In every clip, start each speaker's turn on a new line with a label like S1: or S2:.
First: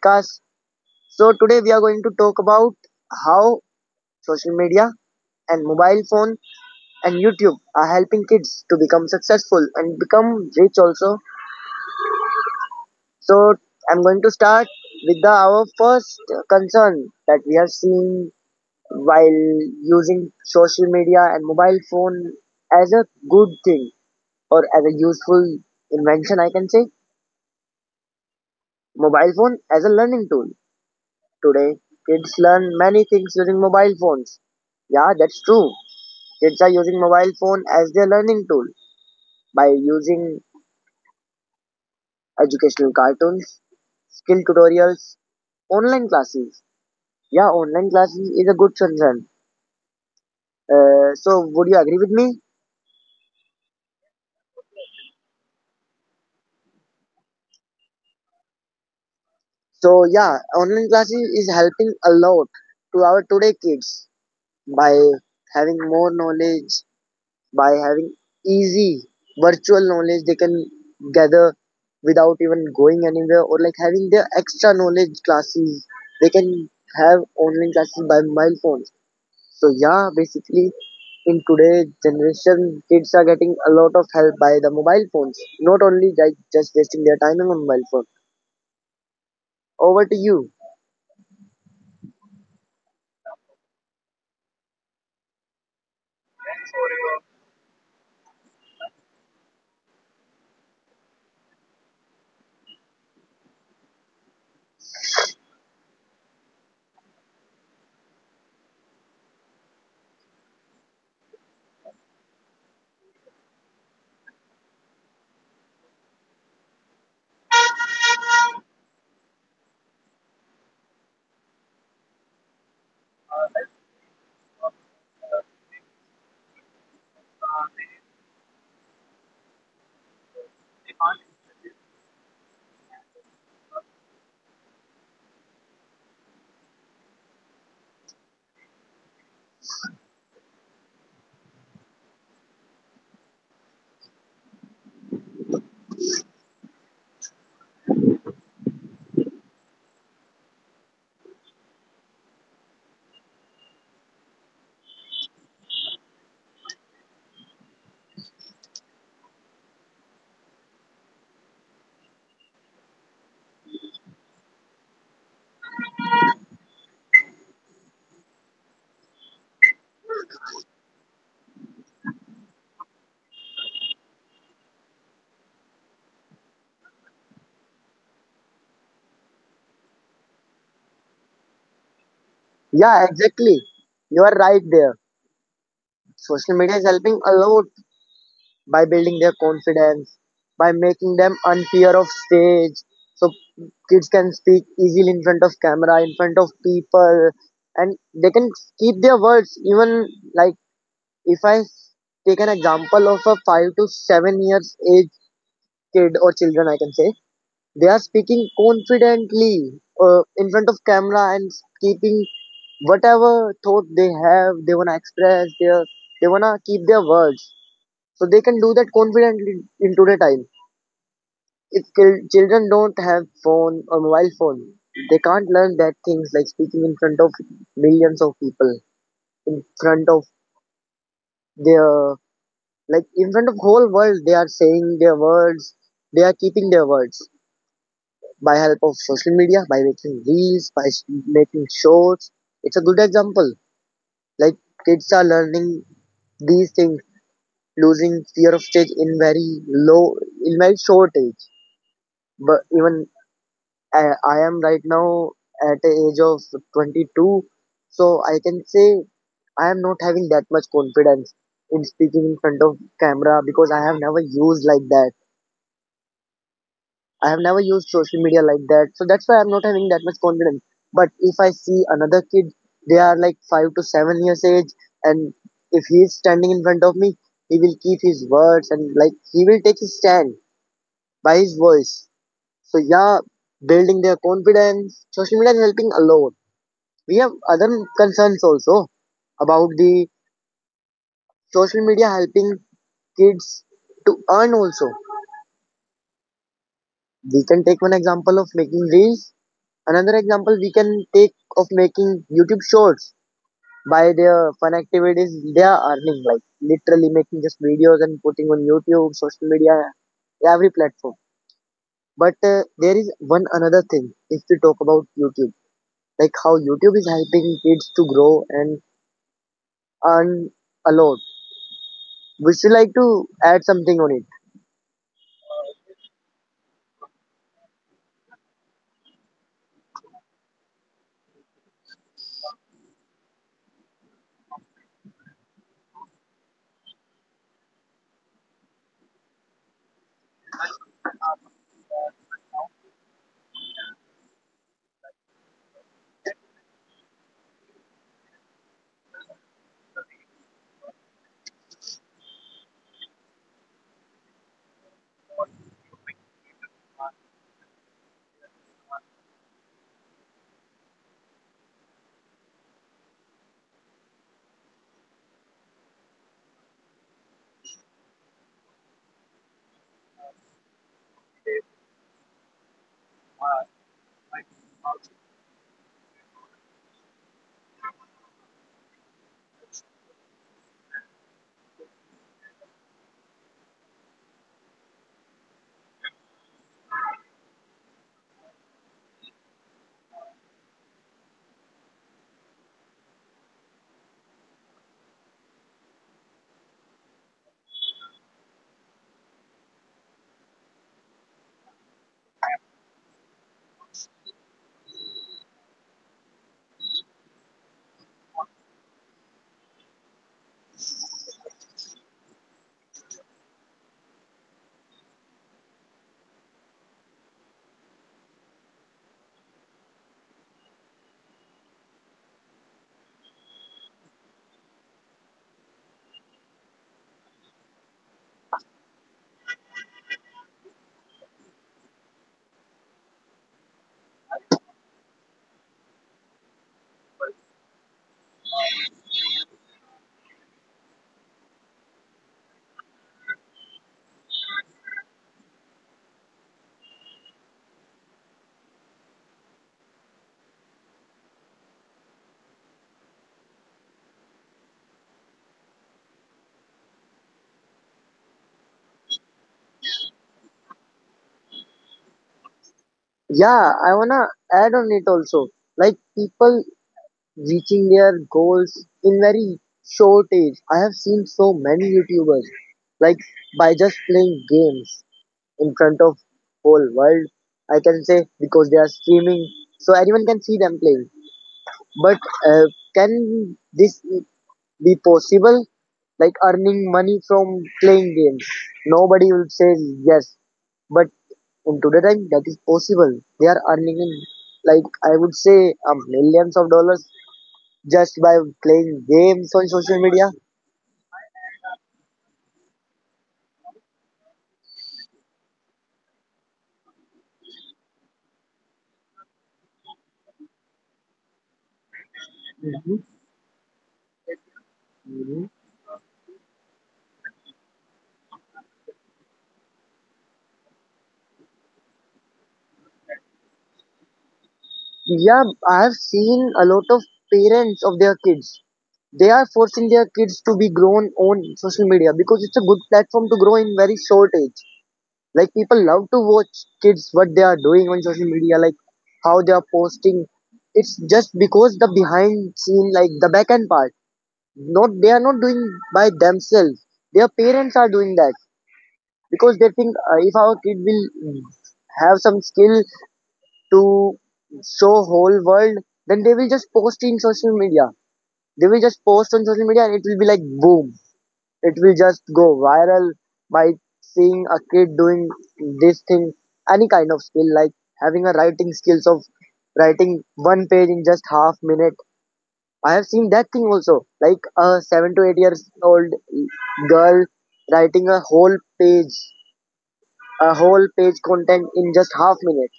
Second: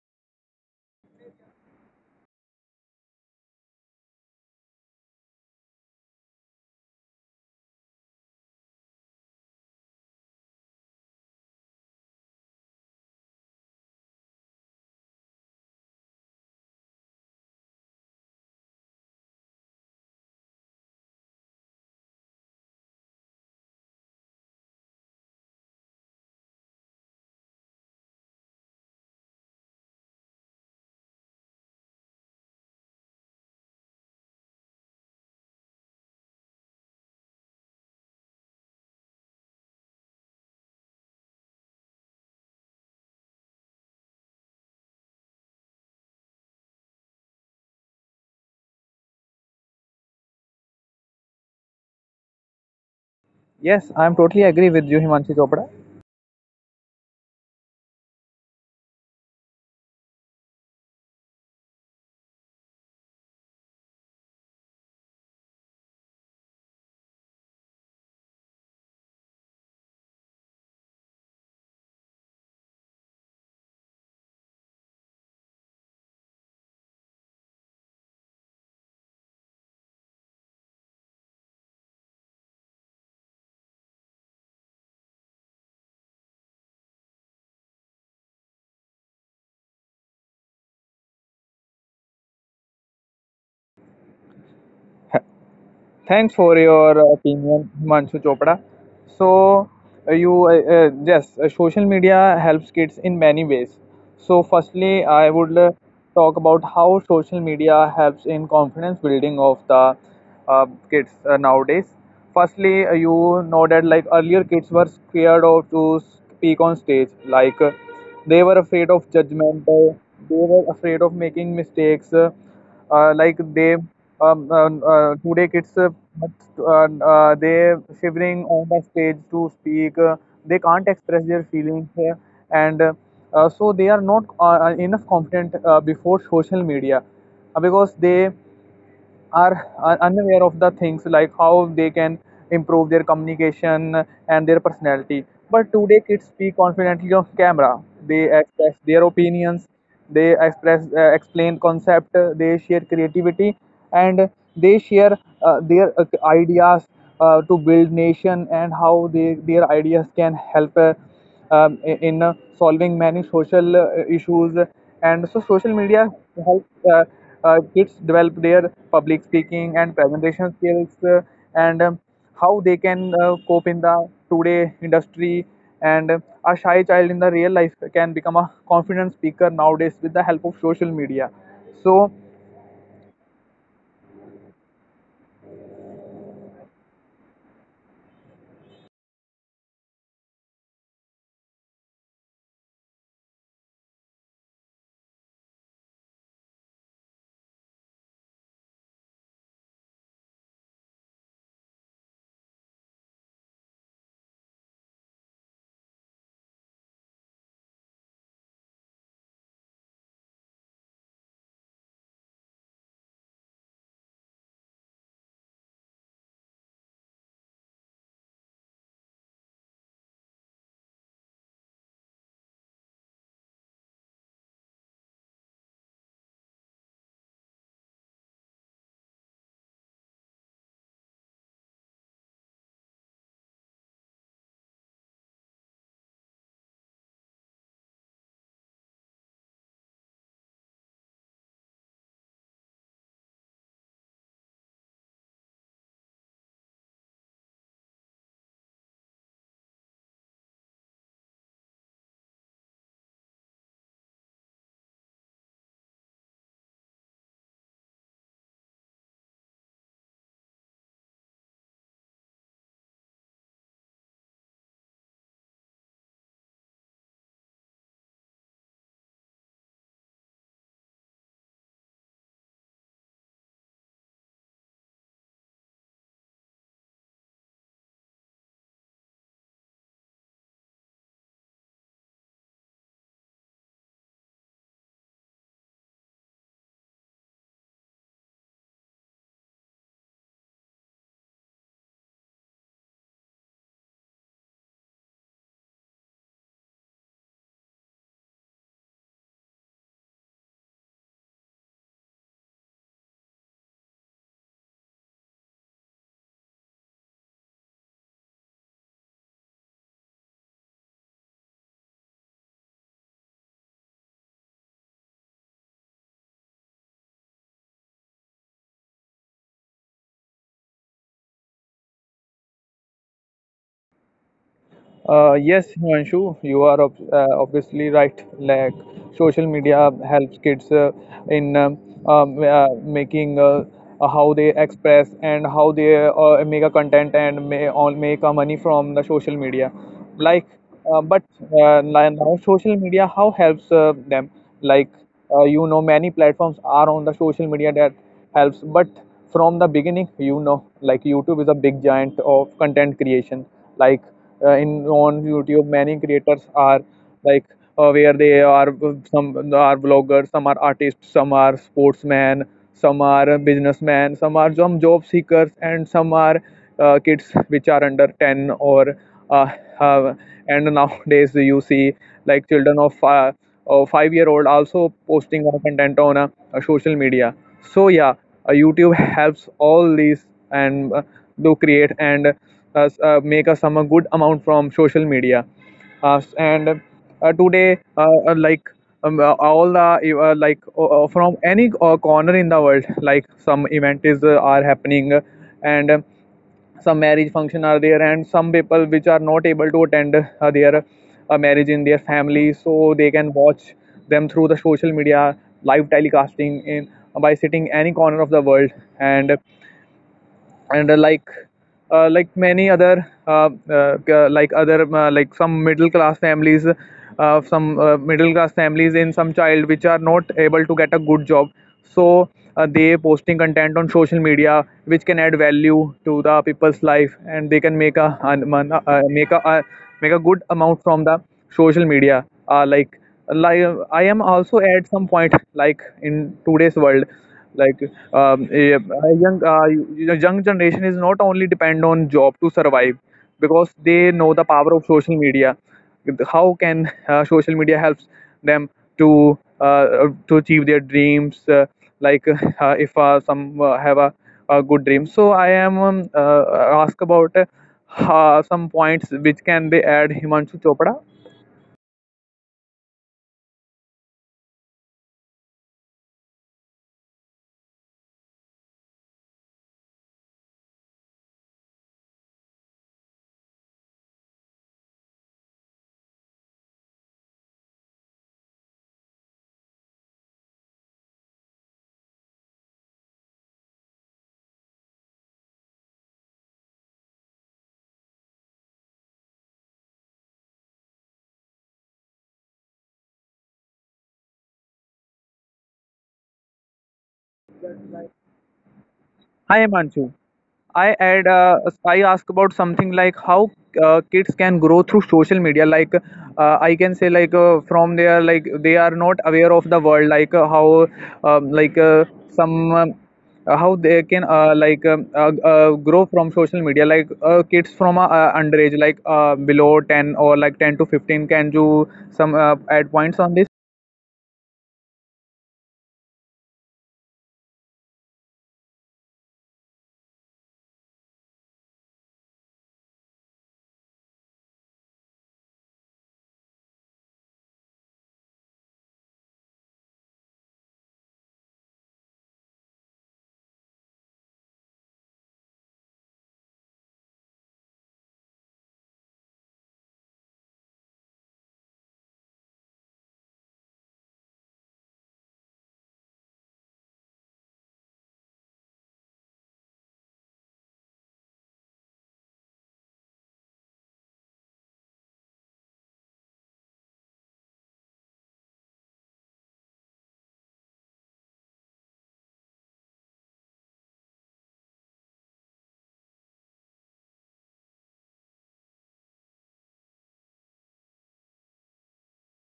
S1: podcast. So today we are going to talk about how social media and mobile phone and YouTube are helping kids to become successful and become rich also. So I'm going to start with the our first concern that we are seeing while using social media and mobile phone as a good thing or as a useful invention. I can say mobile phone as a learning tool. Today kids learn many things using mobile phones. Yeah, that's true. Kids are using mobile phone as their learning tool by using educational cartoons, skill tutorials, online classes. Yeah, online classes is a good concern. So would you agree with me?
S2: Yes, I am totally agree with you, Himanshu Chopra.
S1: So yeah, online classes is helping a lot to our today kids by having more knowledge, by having easy virtual knowledge they can gather without even going anywhere or like having their extra knowledge classes. They can have online classes by mobile phones. So yeah, basically in today's generation, kids are getting a lot of help by the mobile phones, not only like just wasting their time on mobile phone. Over to you.
S2: Thanks for your opinion, Himanshu Chopra. So, social media helps kids in many ways. So, firstly, I would talk about how social media helps in confidence building of the kids nowadays. Firstly, you know that like earlier kids were scared of to speak on stage, like they were afraid of judgment, they were afraid of making mistakes. Like they today kids they shivering on the stage to speak, they can't express their feelings, and so they are not enough confident before social media, because they are unaware of the things like how they can improve their communication and their personality. But today, kids speak confidently on camera. They express their opinions. They express explain concept. They share creativity, and they share their ideas to build nation, and how their ideas can help. Um, in solving many social issues. And so social media helps kids develop their public speaking and presentation skills, and how they can cope in the today industry. And a shy child in the real life can become a confident speaker nowadays with the help of social media, so.
S1: Yeah, exactly. You are right there. Social media is helping a lot by building their confidence, by making them unfair of stage. So kids can speak easily in front of camera, in front of people, and they can keep their words. Even like if I take an example of a 5 to 7 years age kid or children, I can say they are speaking confidently in front of camera and keeping whatever thought they have, they wanna express their, they wanna keep their words. So they can do that confidently in today time. If children don't have phone or mobile phone, they can't learn that things like speaking in front of millions of people, in front of their, like in front of whole world. They are saying their words. They are keeping their words, by help of social media, by making reels, by making shorts. It's a good example. Like kids are learning these things, losing fear of stage in very low, in very short age. But even I am right now at the age of 22, so I can say I am not having that much confidence in speaking in front of camera because I have never used like that. I have never used social media like that. So that's why I'm not having that much confidence. But if I see another kid, they are like 5 to 7 years age, and if he is standing in front of me, he will keep his words and like he will take his stand by his voice. So yeah, building their confidence, social media is helping a lot. We have other concerns also about the social media helping kids to earn also. We can take one example of making reels. Another example we can take of making YouTube shorts. By their fun activities they are earning, like literally making just videos and putting on YouTube, social media, every platform. But there is one another thing if we talk about YouTube, like how YouTube is helping kids to grow and earn a lot. Would you like to add something on it?
S2: Yes, Himanshu, you are obviously right. Like social media helps kids in making how they express, and how they make a content, and may all make a money from the social media. Like, but now, social media how helps them? Like, many platforms are on the social media that helps, but from the beginning, like YouTube is a big giant of content creation. Like, in on YouTube many creators are, like, where they are, some are vloggers, some are artists, some are sportsmen, some are businessmen, some are, some job seekers, and some are kids which are under 10, or uh, have, and nowadays you see like children of 5-year-old also posting on content on social media. So yeah, YouTube helps all these, and do create, and make us some a good amount from social media. And Today, all the, from any corner in the world, like some event is are happening, and some marriage function are there, and some people which are not able to attend their marriage in their family, so they can watch them through the social media live telecasting, in by sitting any corner of the world. And like, many other, like some middle class families, some middle class families, in some child which are not able to get a good job, so they posting content on social media which can add value to the people's life, and they can make a an- make a make a good amount from the social media. Like, like I am also at some point, like in today's world. Like, a, a young generation is not only depend on job to survive, because they know the power of social media, how can social media helps them to achieve their dreams. Like, if some have a good dream, so I am ask about some points which can be add, Himanshu Chopra.
S1: Yeah, I wanna add on it also. Like people reaching their goals in very short age. I have seen so many YouTubers like by just playing games in front of whole world. I can say because they are streaming, so anyone can see them playing. But uh, can this be possible? Like earning money from playing games? Nobody will say yes. But in today time that is possible. They are earning in, like I would say millions of dollars just by playing
S2: Hi,
S1: games on
S2: Himanshu.
S1: social media.
S2: I had I asked about something like how kids can grow through social media. Like, I can say, like, from there, like they are not aware of the world. Like, how, some, how they can, grow from social media. Like, kids from underage, like below 10, or like 10 to 15, can do some add points on this.
S1: Yeah, I have seen a lot of parents of their kids. They are forcing their kids to be grown on social media because it's a good platform to grow in very short age. Like people love to watch kids what they are doing on social media, like how they are posting. It's just because the behind scene, like the back end part, not they are not doing by themselves. Their parents are doing that because they think, if our kid will have some skill to show whole world, then they will just post in social media. They will just post on social media and it will be like boom. It will just go viral by seeing a kid doing this thing, any kind of skill like having a writing skills of writing one page in just half minute. I have seen that thing also, like a 7 to 8 years old girl writing a whole page content in just half minute.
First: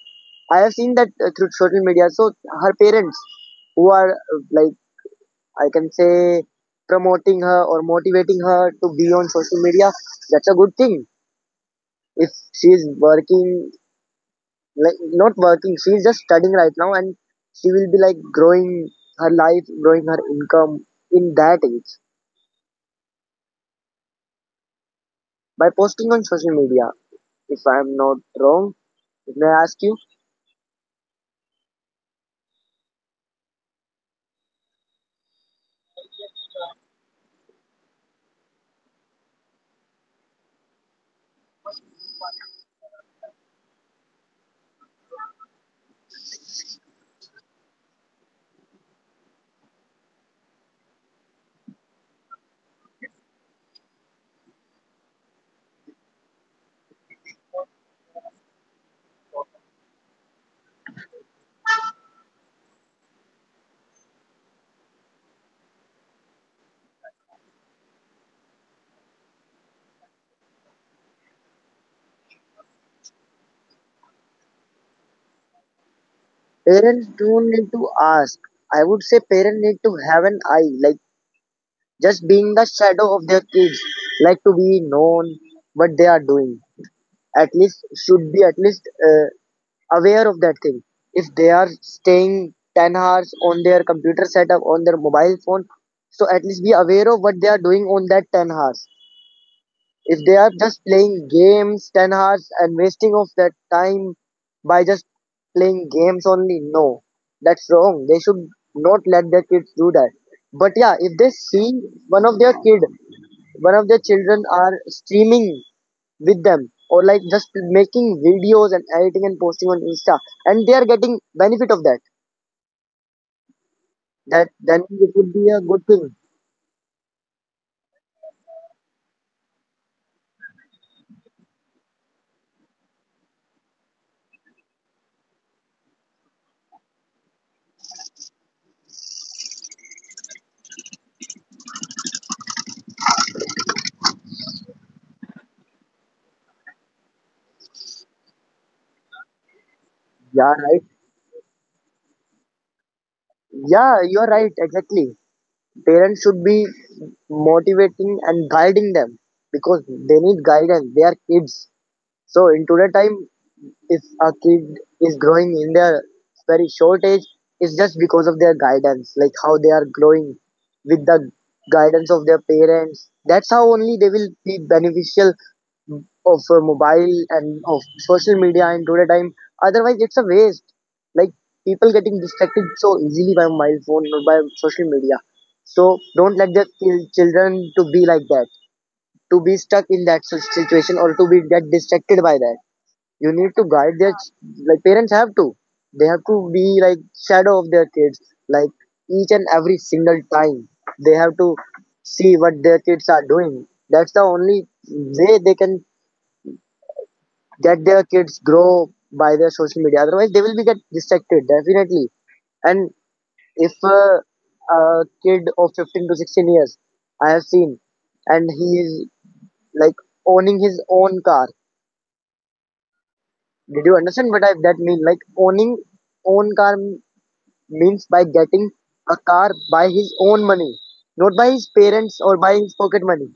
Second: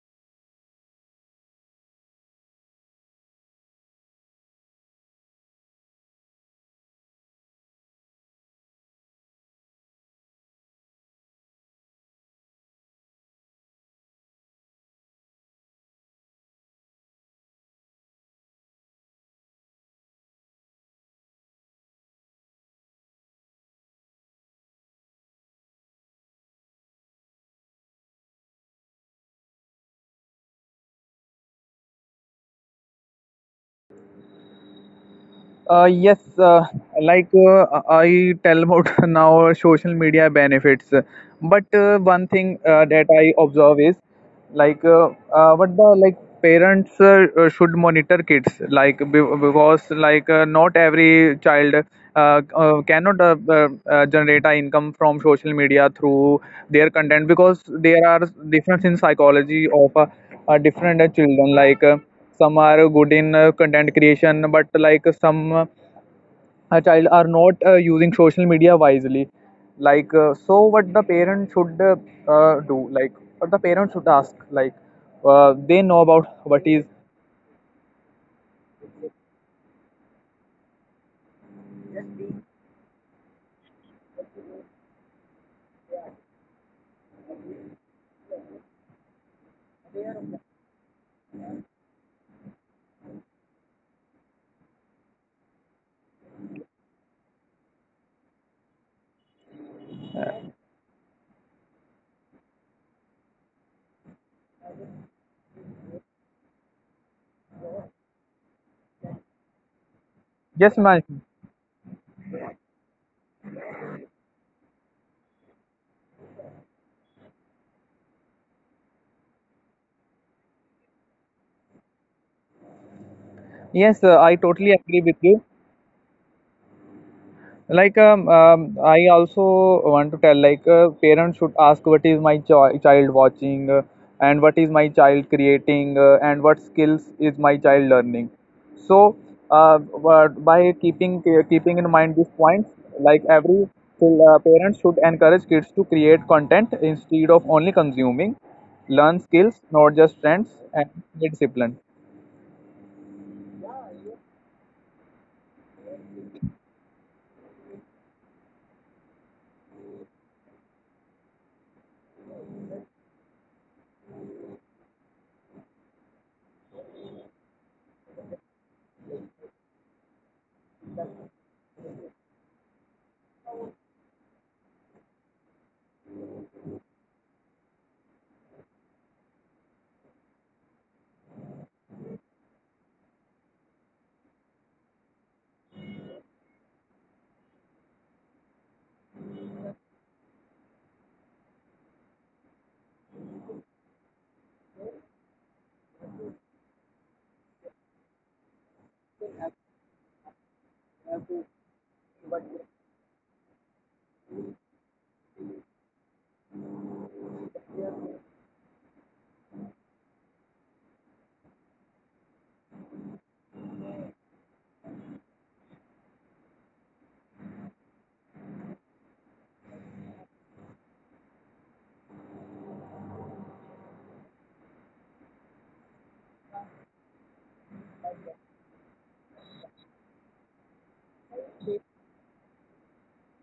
S1: I have seen that through social media. So her parents, who are like I can say promoting her or motivating her to be on social media, that's a good thing. If she is working, like not working, she is just studying right now, and she will be like growing her life, growing her income in that age by posting on social media. If I am not wrong, may I ask you?
S2: Yes, like, I tell about now social media benefits, but one thing that I observe is, like, what the, like parents should monitor kids, like because like, not every child cannot generate a income from social media through their content, because there are difference in psychology of different children, like. Some are good in content creation, but like some child are not using social media wisely. Like, so what the parent should do, like what the parent should ask, like they know about what is.
S1: Parents don't need to ask. I would say parents need to have an eye, like just being the shadow of their kids, like to be known what they are doing. At least should be at least uh, aware of that thing. If they are staying 10 hours on their computer setup on their mobile phone, so at least be aware of what they are doing on that 10 hours. If they are just playing games 10 hours and wasting of that time by just playing games only, no, that's wrong. They should not let their kids do that. But yeah,
S2: Yes,
S1: if
S2: ma'am.
S1: they see one of their kid, one of their children are streaming with them or like just making videos and editing and posting on Insta, and they are getting benefit of that.
S2: Yes,
S1: That
S2: I
S1: then
S2: totally
S1: it would
S2: agree with
S1: be a
S2: you.
S1: good thing.
S2: Like, I also want to tell, like parents should ask, what is my child watching, and what is my child creating, and what skills is my child learning. So, but by keeping in mind these points, like every parent should encourage kids to create content instead of only consuming, learn skills, not just trends,
S1: Yeah, right.
S2: and discipline.
S1: Yeah, you are right. Exactly. Parents should be motivating and guiding them because they need guidance. They are kids. So in today time, if a kid is growing in their very short age, it's just because of their guidance, like how they are growing with the guidance of their parents. That's how only they will be beneficial of mobile and of social media in today time. Otherwise, it's a waste. Like people getting distracted so easily by mobile phone or by social media. So don't let the children to be like that, to be stuck in that such situation or to be get distracted by that. You need to guide their like parents have to, they have to be like shadow of their kids, like each and every single time they have to see what their kids are doing. That's the only way they can get their kids grow by their social media. Otherwise they will be get distracted definitely. And if a kid of 15 to 16 years, I have seen, and he is like owning his own car. Did you understand what I, that mean, like owning own car means by getting a car by his own money, not by his parents or by his pocket money.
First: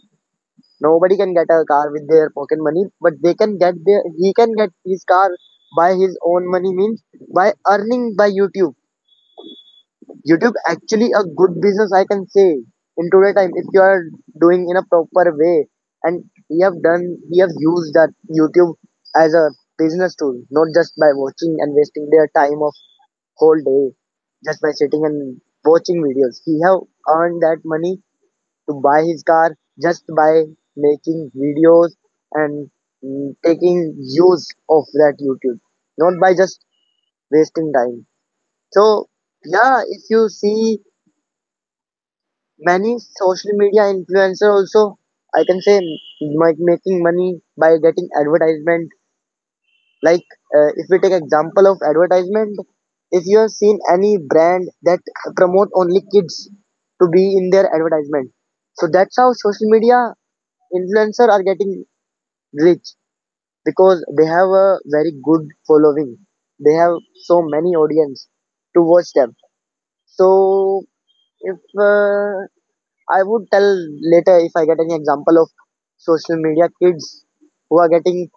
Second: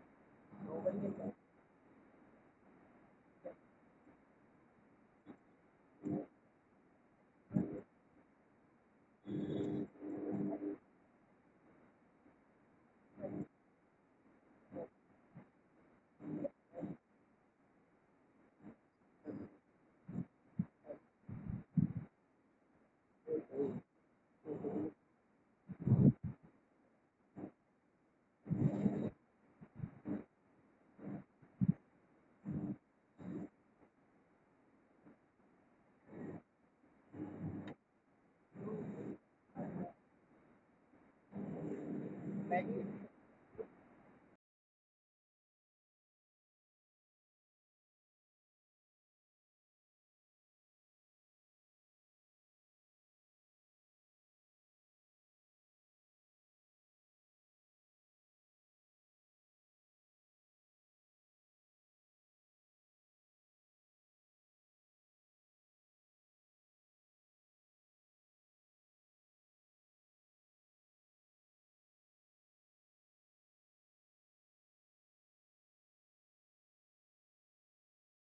S1: Nobody can get a car with their pocket money, but they can get their, he can get his car by his own money means by earning by YouTube. YouTube actually a good business I can say in today time if you are doing in a proper way, and we have done, we have used that YouTube as a business tool, not just by watching and wasting their time of whole day just by sitting and watching videos. He have earned that money to buy his car just by making videos and taking use of that YouTube, not by just wasting time. So yeah, if you see many social media influencer also, I can say like making money by getting advertisement. Like if we take example of advertisement, if you have seen any brand that promote only kids to be in their advertisement, so that's how social media influencer are getting rich because they have a very good following. They have so many audience to watch them. So if I would tell later if I get any example of social media kids who are getting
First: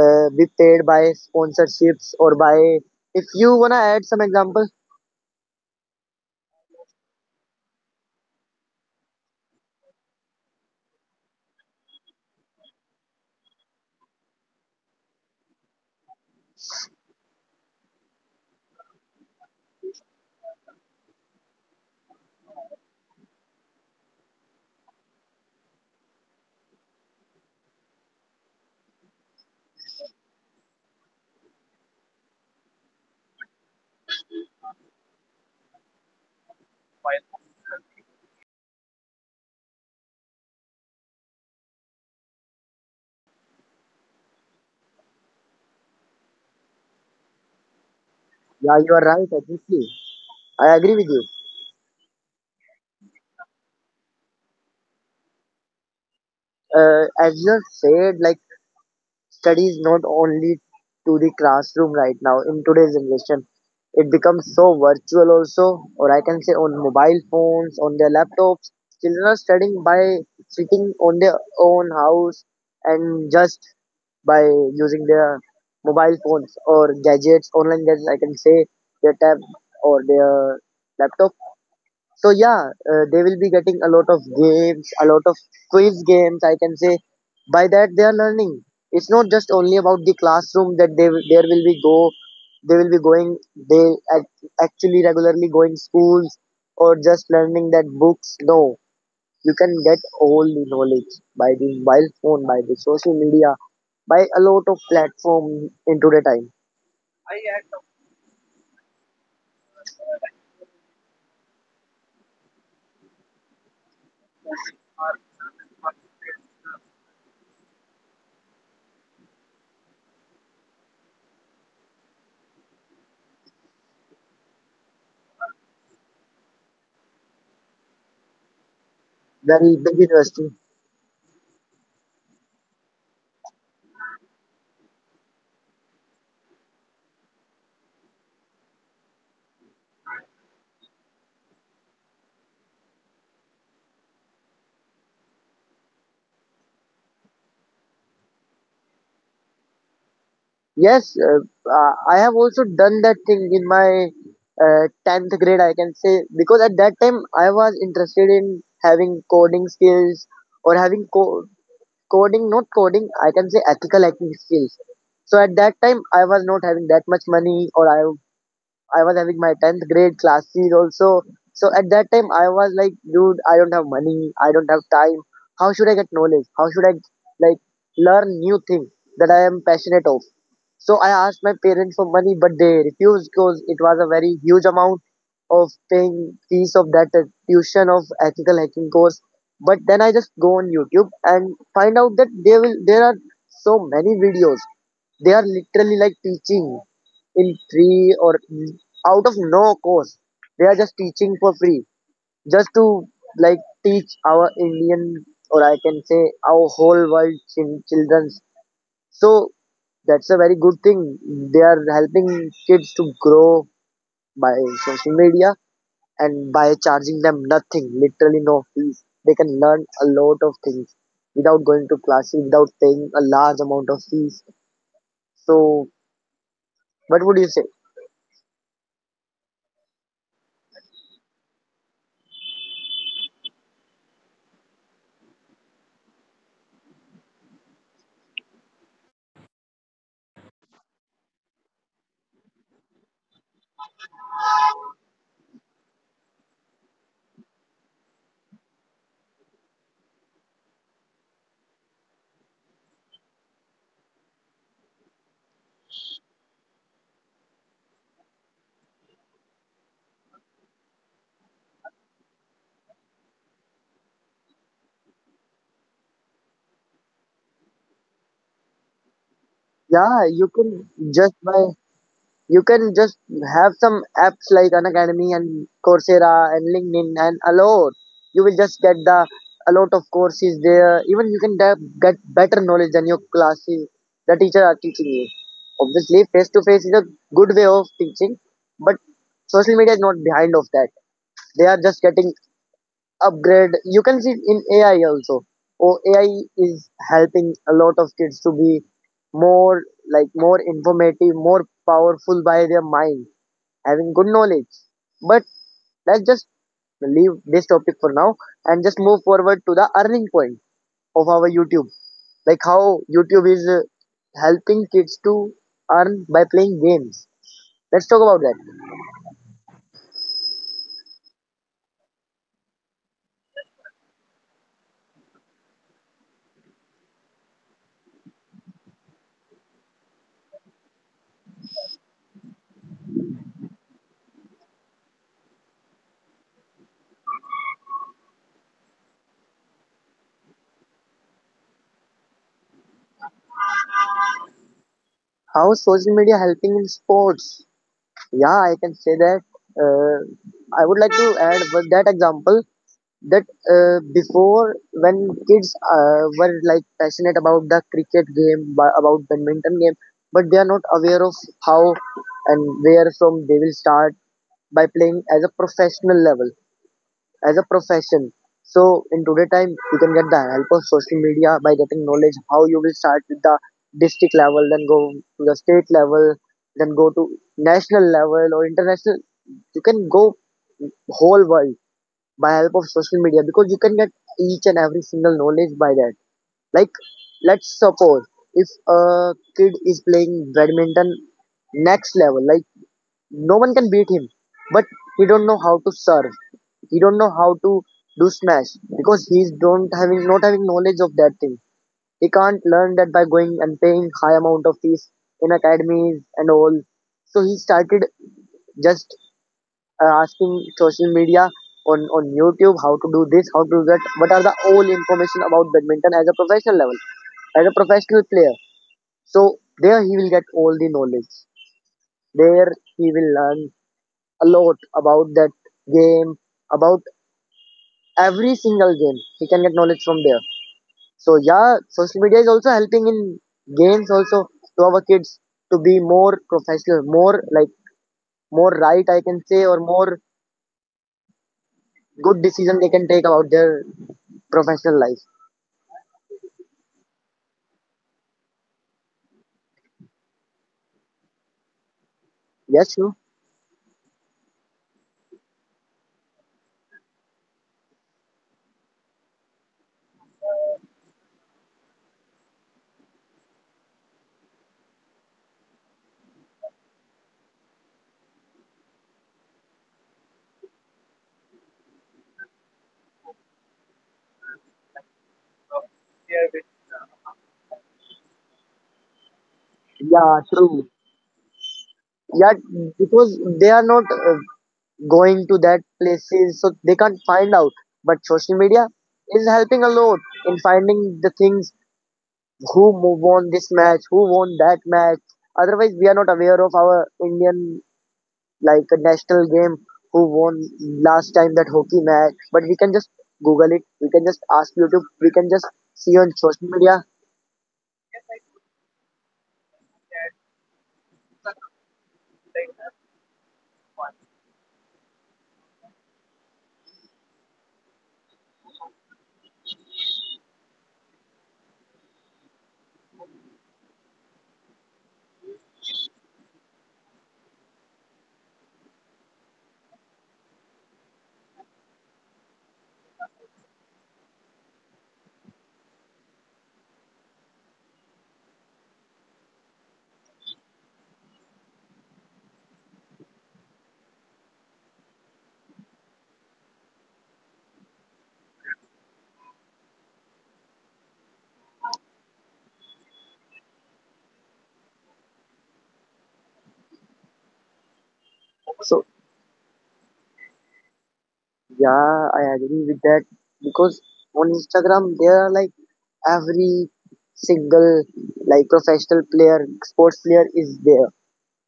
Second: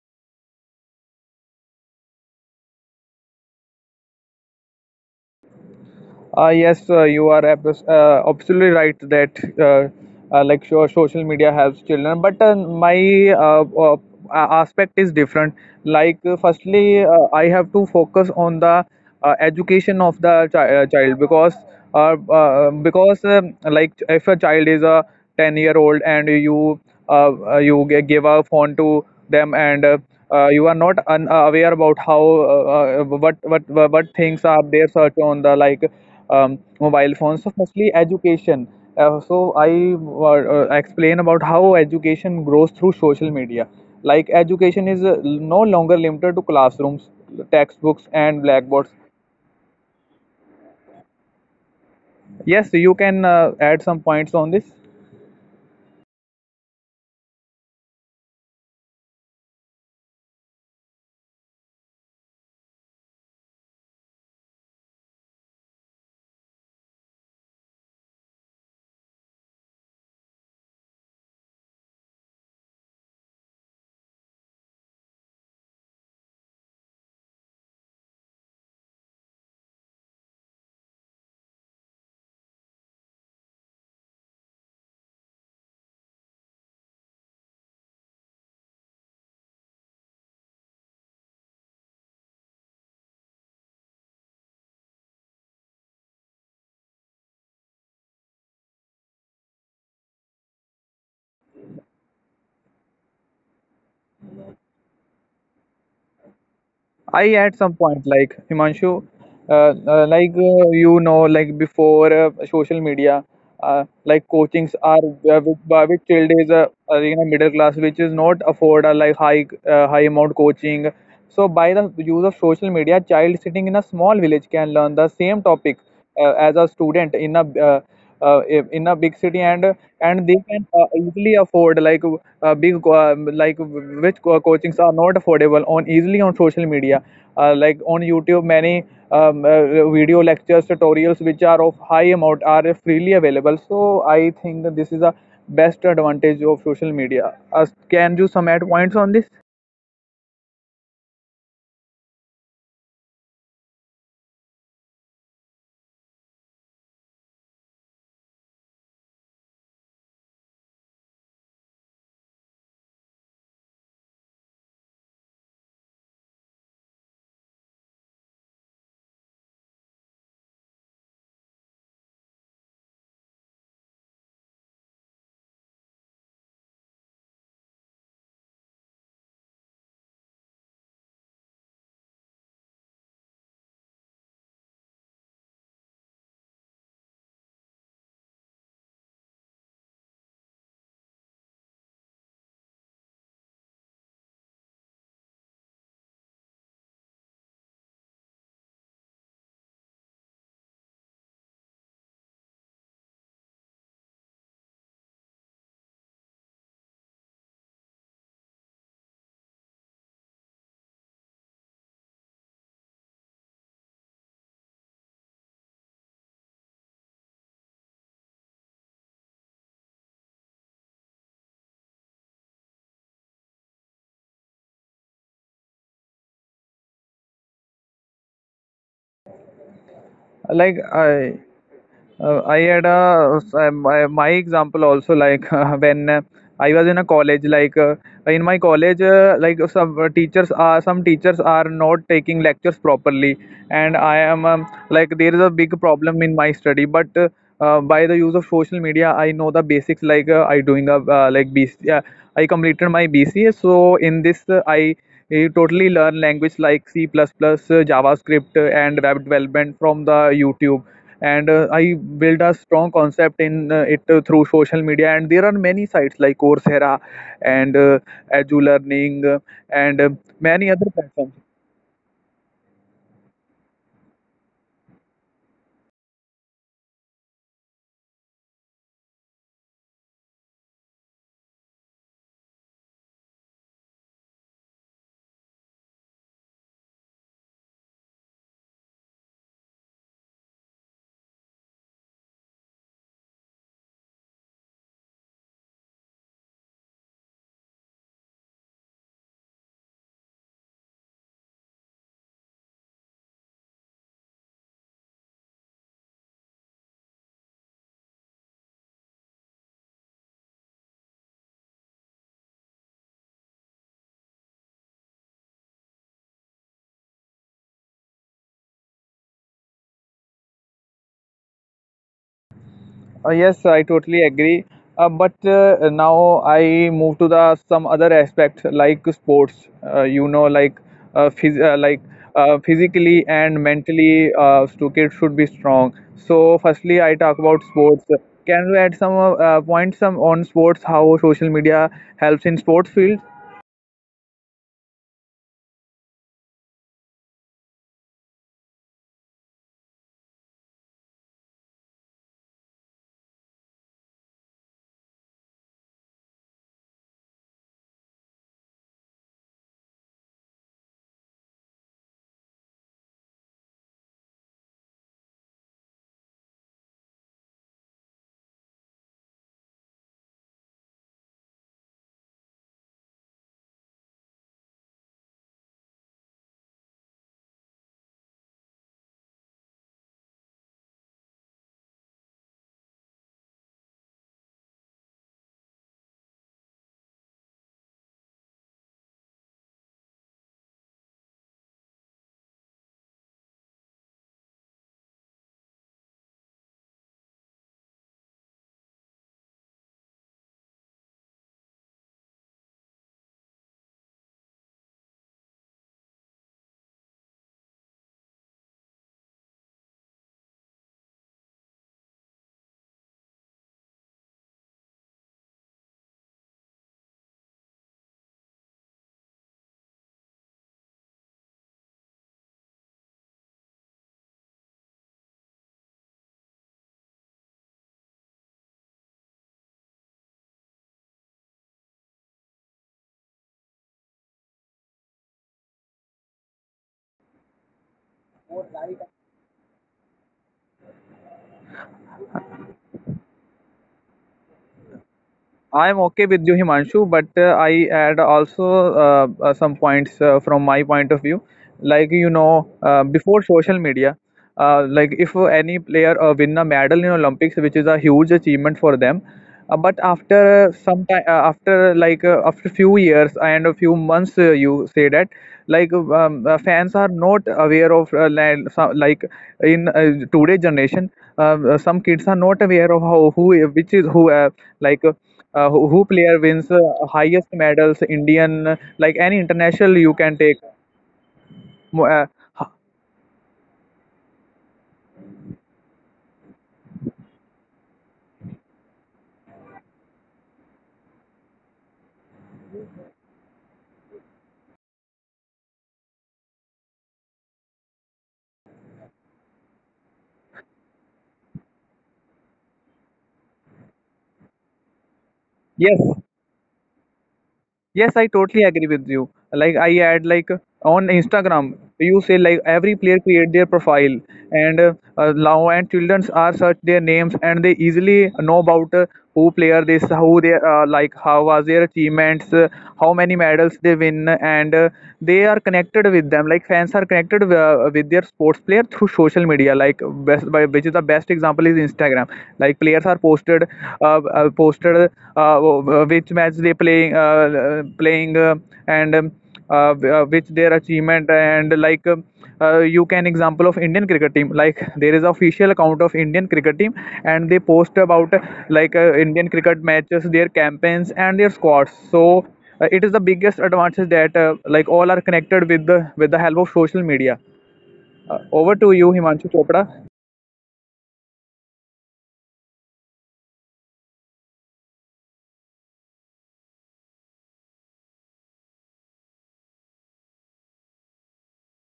S1: be paid by sponsorships or by. If you wanna add some example,
S2: Yes, you are absolutely right that like sure, social media helps children, but my a- aspect is different. Like, firstly, I have to focus on the education of the child, because like if a child is a 10-year-old and you, you give a phone to them, and you are not aware about how, what, what things are their search on the, like mobile phones. So, firstly, education. So, I explain about how education grows through social media. Like, education is no longer limited to classrooms, textbooks, and
S1: yeah, you
S2: blackboards.
S1: are right. Exactly, I agree with you.
S2: Yes, you can add some points on this.
S1: As you have said, like study is not only to the classroom right now in today's generation. It becomes so virtual also, or I can say on mobile phones, on their laptops. Children are studying by sitting on their own house and just by using their mobile phones or gadgets, online gadgets, I can say their tab or their laptop. So yeah, they will be getting a lot of games, a lot of quiz games, I can say. By that they are learning. It's not just only about the classroom that there will be go, they will be going, they actually regularly going schools or just learning that books. No, you can get all the knowledge by the mobile phone, by the social media, by a lot of platform into the
S2: I at
S1: time.
S2: some point, like Himanshu, like you know, like before social media, like coachings are, with, with child is, you know, middle class which is not afford a, like, high high amount coaching. So by the use of social media, child sitting in a small village can learn the same topic as a student in a, uh, in a big city, and they can
S1: Very big
S2: easily
S1: university.
S2: afford, like big, like which coachings are not affordable on easily on social media. Like, on YouTube, many video lectures tutorials which are of high amount are freely available, so I think that this is a best advantage of social media. Can you some add points on this?
S1: Yes, I have also done that thing in my 10th grade, I can say, because at that time I was interested in having coding skills or coding, not coding, I can say ethical hacking skills. So at that time I was not having that much money, or I was having my 10th grade classes also. So at that time, I was like, dude, I don't have money. I don't have time. How should I get knowledge? How should I like learn new things that I am passionate of? So I asked my parents for money, but they refused because it was a very huge amount of paying fees of that tuition of ethical hacking course. But then I just go on YouTube and find out that they will there are so many videos. They are literally like teaching in free or out of no course. They are just teaching for free, just to like teach our Indian, or I can say our whole world childrens. So that's a very good thing. They are helping kids to grow by social media and by charging them nothing, literally no fees. They can learn a lot of things without going to classes, without paying a large amount of fees. So, what would you say?
S2: like i I had a my example also, like when I was in a college. Like, in my college, like some teachers are, some teachers are not taking lectures properly, and I am, like there is a big problem in my study. But by the use of social media, I know the basics, like I doing a, like BC, I completed my BCA. So in this, I, you totally learn language like C++, JavaScript, and web development from the YouTube. And I built a strong concept in it through social media. And there are many sites like Coursera, and Edge Learning, and
S1: Yeah,
S2: many other platforms.
S1: you can just have some apps like Unacademy and Coursera and LinkedIn and a lot. You will just get the a lot of courses there. Even you can get better knowledge than your classes the teacher are teaching you. Obviously, face to face is a good way of teaching, but social media is not behind of that. They are just getting upgrade. You can see in AI also. Oh, AI is helping a lot of kids to be more like more informative, more powerful by their mind having good knowledge. But let's just leave this topic for now and just move forward to the earning point of our YouTube. Like how YouTube is helping kids to earn by playing games. Let's talk about that.
S2: Yes, I totally agree. But now I move to the some other aspect, like sports. You know, like like physically and mentally, so kids should be strong. So, firstly, I talk about sports. Can you add some points some on sports? How social media helps in sports field?
S1: How social media helping in sports? Yeah, I can say that. I would like to add with that example that before when kids were like passionate about the cricket game about badminton game, but they are not aware of how and where from they will start by playing as a professional level, as a profession. So in today time you can get the help of social media by getting knowledge how you will start with the district level, then go to the state level, then go to national level or international. You can go whole world by help of social media, because you can get each and every single knowledge by that. Like, let's suppose if a kid is playing badminton next level, like no one can beat him, but he don't know how to serve, he don't know how to do smash, because he's don't having not having knowledge of that thing. He can't learn that by going and paying high amount of fees in academies and all. So he started just asking social media on YouTube how to do this, how to do that, what are the all information about badminton as a professional level, as a professional player. So there he will get all the knowledge. There he will learn a lot about that game, about every single game. He can get knowledge from there. So yeah, social media is also helping in games also to our kids to be more professional, more like more right I can say, or more good decision they can take about their professional life.
S2: I'm okay with you, Himanshu, but I add also some points from my point of view. Like, you
S1: Yes,
S2: know,
S1: true.
S2: before social media, like if any player win a medal in Olympics, which is a huge achievement for them, but after some time, after like after few years and a few months, you say that, like fans are not aware of, like in today generation, some kids are not aware of how, who, which is who, like. Who player wins highest medals? Indian, like any international you
S1: Yeah,
S2: can take.
S1: true.
S2: Mo- Uh,
S1: Yeah,
S2: h-
S1: because they are not going to that places, so they can't find out. But social media is helping a lot in finding the things who won this match, who won that match. Otherwise, we are not aware of our Indian like national game who won last time that hockey match. But we can just Google it. We can just ask YouTube. We can just
S2: yes,
S1: see on social media.
S2: Yes, I totally agree with you. Like I add like on Instagram, you say like every player create their profile, and now and children are search their names and they easily know about who player this, who they like, how was their achievements, how many medals they win, and they are connected with them. Like fans are connected with their sports player through social media. Like which is the best example is Instagram. Like players are posted which match they playing and which their achievement and like you can example of indian cricket team like there is official account of indian cricket team and they post about like indian cricket matches their campaigns and their squads so it is the biggest advantage that like all are connected with the help of social media over to you
S1: So
S2: himanshu chopra.
S1: yeah, I agree with that, because on Instagram there are like every single like professional player, sports player is there.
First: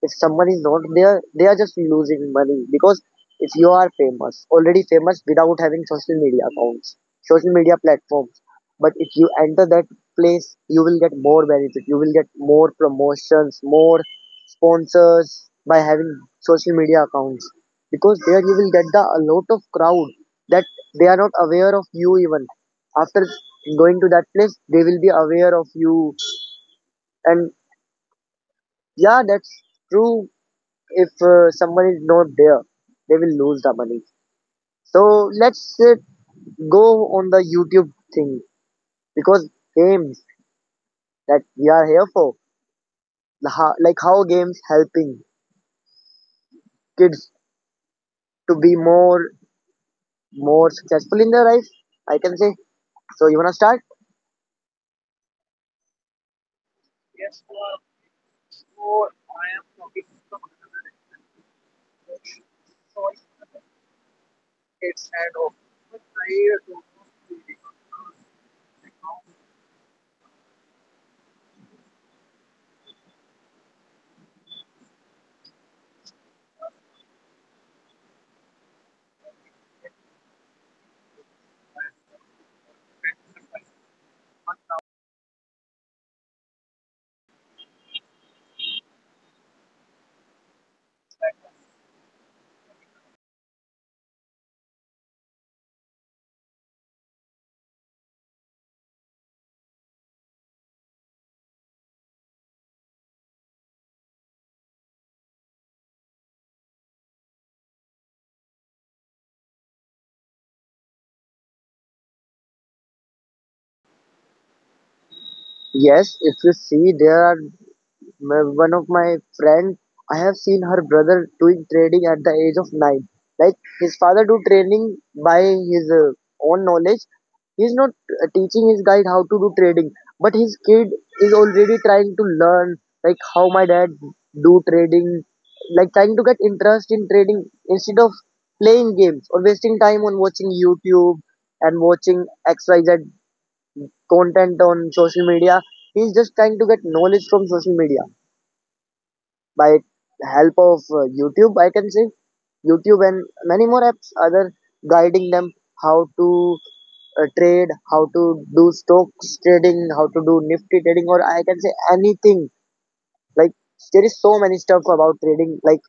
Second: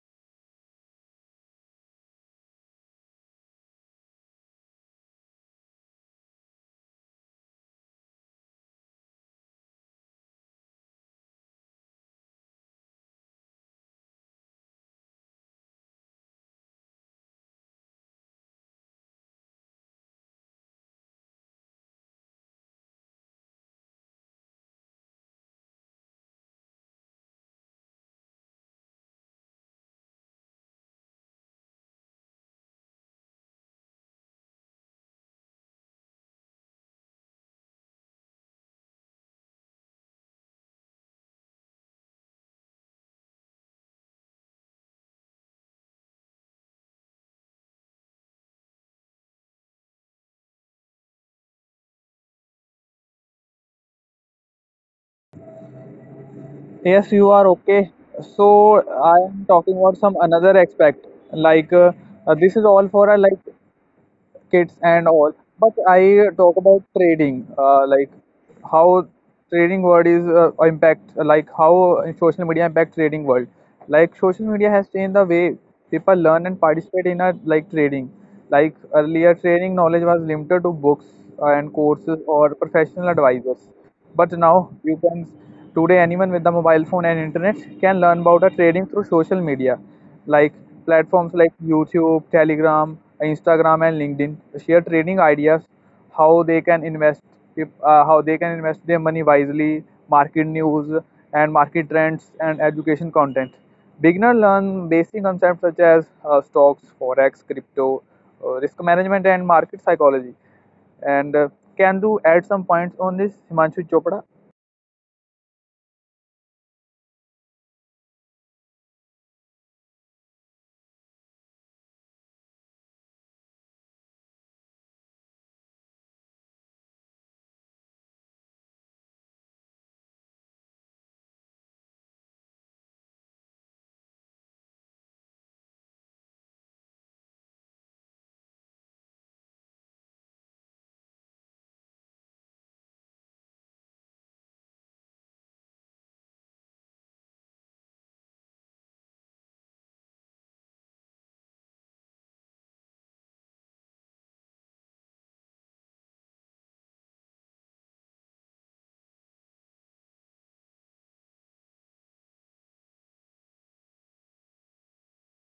S1: If someone is not there they are just losing money, because if you are famous, already famous without having social media accounts, social media platforms, but if you enter that place you will get more benefit, you will get more promotions, more sponsors by having social media accounts, because there you will get the a lot of crowd that they are not aware of you. Even after going to that place they will be aware of you. And yeah, that's true. If someone is not there, they will lose the money. So let's go on the YouTube thing, because games that we are here for, the like how games helping kids to be more successful in their life, I can say. So you wanna start?
S2: Yes, you are okay. So I am talking about some another aspect. Like this is all for like kids and all. But I talk about trading. Like how trading world is impact. Like how social media impact trading world. Like social media has changed the way people learn and participate in a like trading. Like earlier, trading knowledge was limited to books and courses or professional advisors, but now you can today anyone with the mobile phone and internet can learn about the trading through social media like platforms like YouTube, Telegram, Instagram and LinkedIn share trading ideas how they can invest if, how they can invest their money wisely, market news and market trends and education content. Beginner learn basic concepts such as stocks, forex, crypto, risk management and market psychology, and can you add some points on this, Himanshu Chopra?
S1: Yes, if you see, there are one of my friend, I have seen her brother doing trading at the age of 9, like his father do trading by his own knowledge. He's not teaching his guide how to do trading, but his kid is already trying to learn like how my dad do trading, like trying to get interest in trading instead of playing games or wasting time on watching YouTube and watching xyz content on social media. He's just trying to get knowledge from social media by help of YouTube, I can say. YouTube and many more apps other guiding them how to trade, how to do stocks trading, how to do Nifty trading, or I can say anything. Like there is so many stuff about trading, like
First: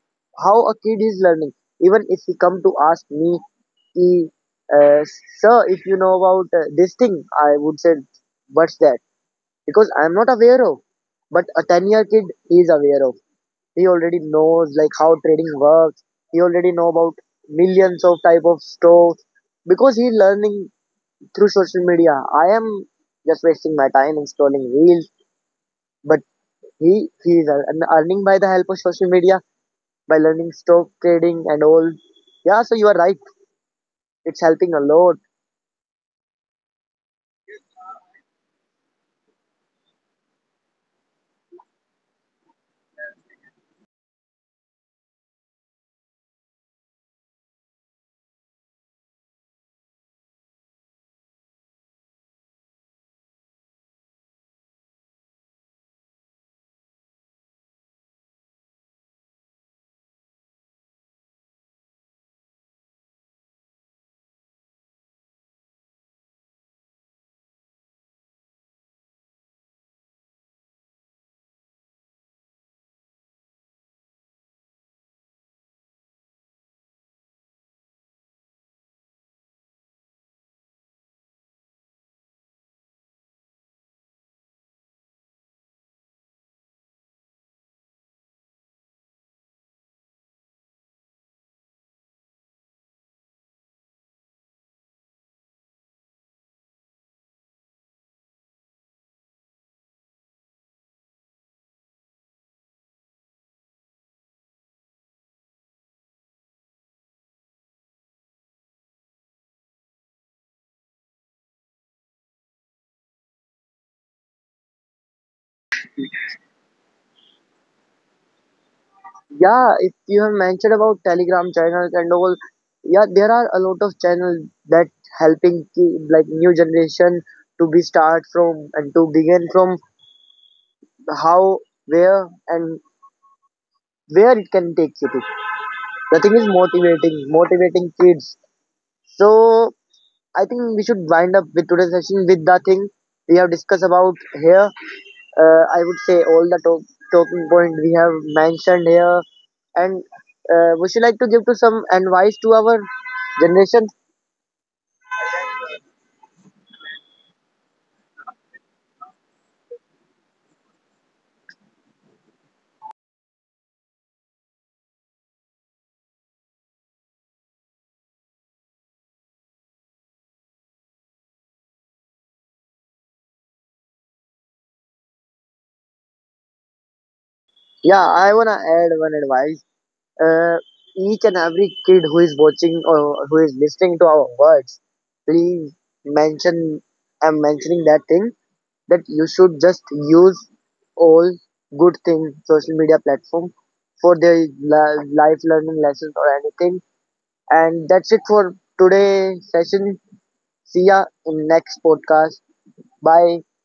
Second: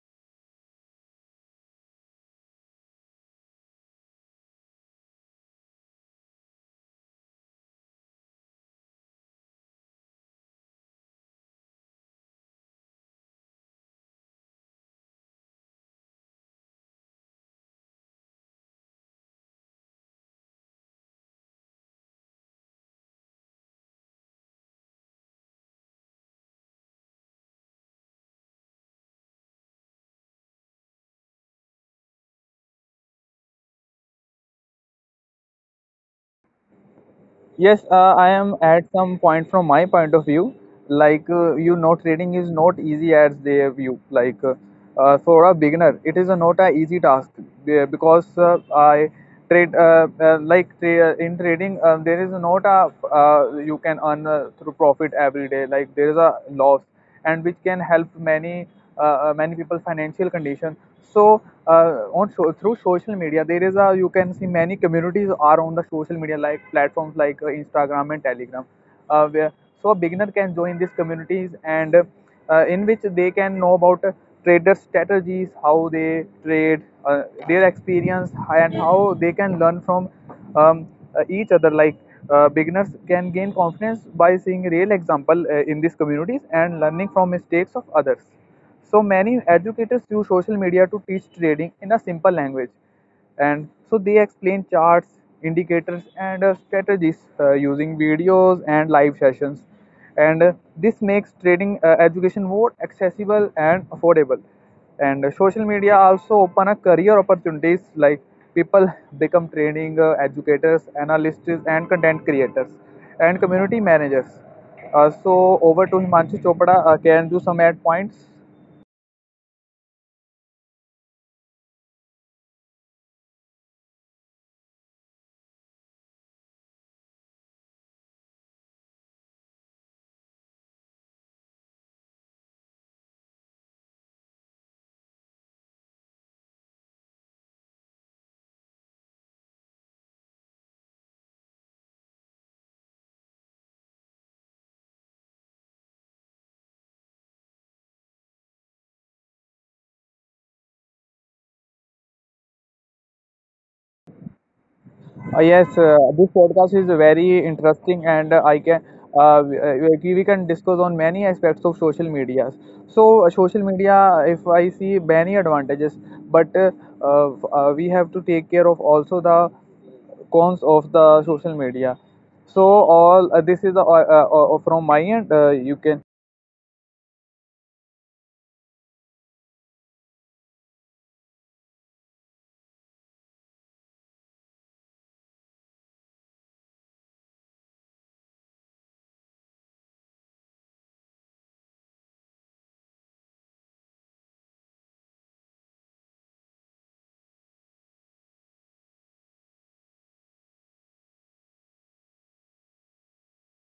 S1: how a kid is learning. Even if he come to ask me, he, uh, sir, if you know about this thing, I would say, what's that? Because I'm not aware of. But a 10 year kid is aware of, he already knows like how trading works, he already know about millions of type of stocks because he's learning through social media. I am just wasting my time in scrolling reels, but he he is earning by the help of social media by learning stock trading and all. Yeah, so you are right, it's helping a lot.
S2: Yes, I am at some point from my point of view. Like you know, trading is not easy as they view. Like for a beginner, it is a not a easy task because I trade like in trading there is not a you can earn through profit every day. Like there is a loss, and which can help many many people financial condition, so uh, through social media there is a you can see many communities are on the social media like platforms like instagram and telegram, where so a beginner can join these communities and in which they can know about trader strategies, how they trade, their experience, and how they can learn from um, each other. Like beginners can gain confidence by seeing real example in these communities and learning from mistakes of others. So many educators use social media to teach trading in a simple language, and so they explain charts, indicators, and strategies using videos and live sessions, and this makes trading education more accessible and affordable. And social media also open a career opportunities like people become training educators, analysts, and content creators, and community managers. So over to Himanshu Chopra. Can do some add points?
S1: Yeah, if you have mentioned about Telegram channels and all, yeah, there are a lot of channels that helping like new generation to be start from and to begin from how, where, and where it can take you to. The thing is motivating, motivating kids. So I think we should wind up with today's session with the thing we have discussed about here. I would say all talking point we have mentioned here, and would you like to give to some advice to our generation?
S2: Yes, this podcast is very interesting, and I can uh, we, uh, we can discuss on many aspects of social media. So, social media, if I see many advantages, but we have to take care of also the cons of the social media. So, all this is from my end. You can
S1: Yeah, I wanna add one advice. uh, each and every kid who is watching or who is listening to our words, please mention. I'm mentioning that thing that you should just use all good thing social media platform for their life learning lessons or anything. And that's it for today session. See ya in next podcast. Bye.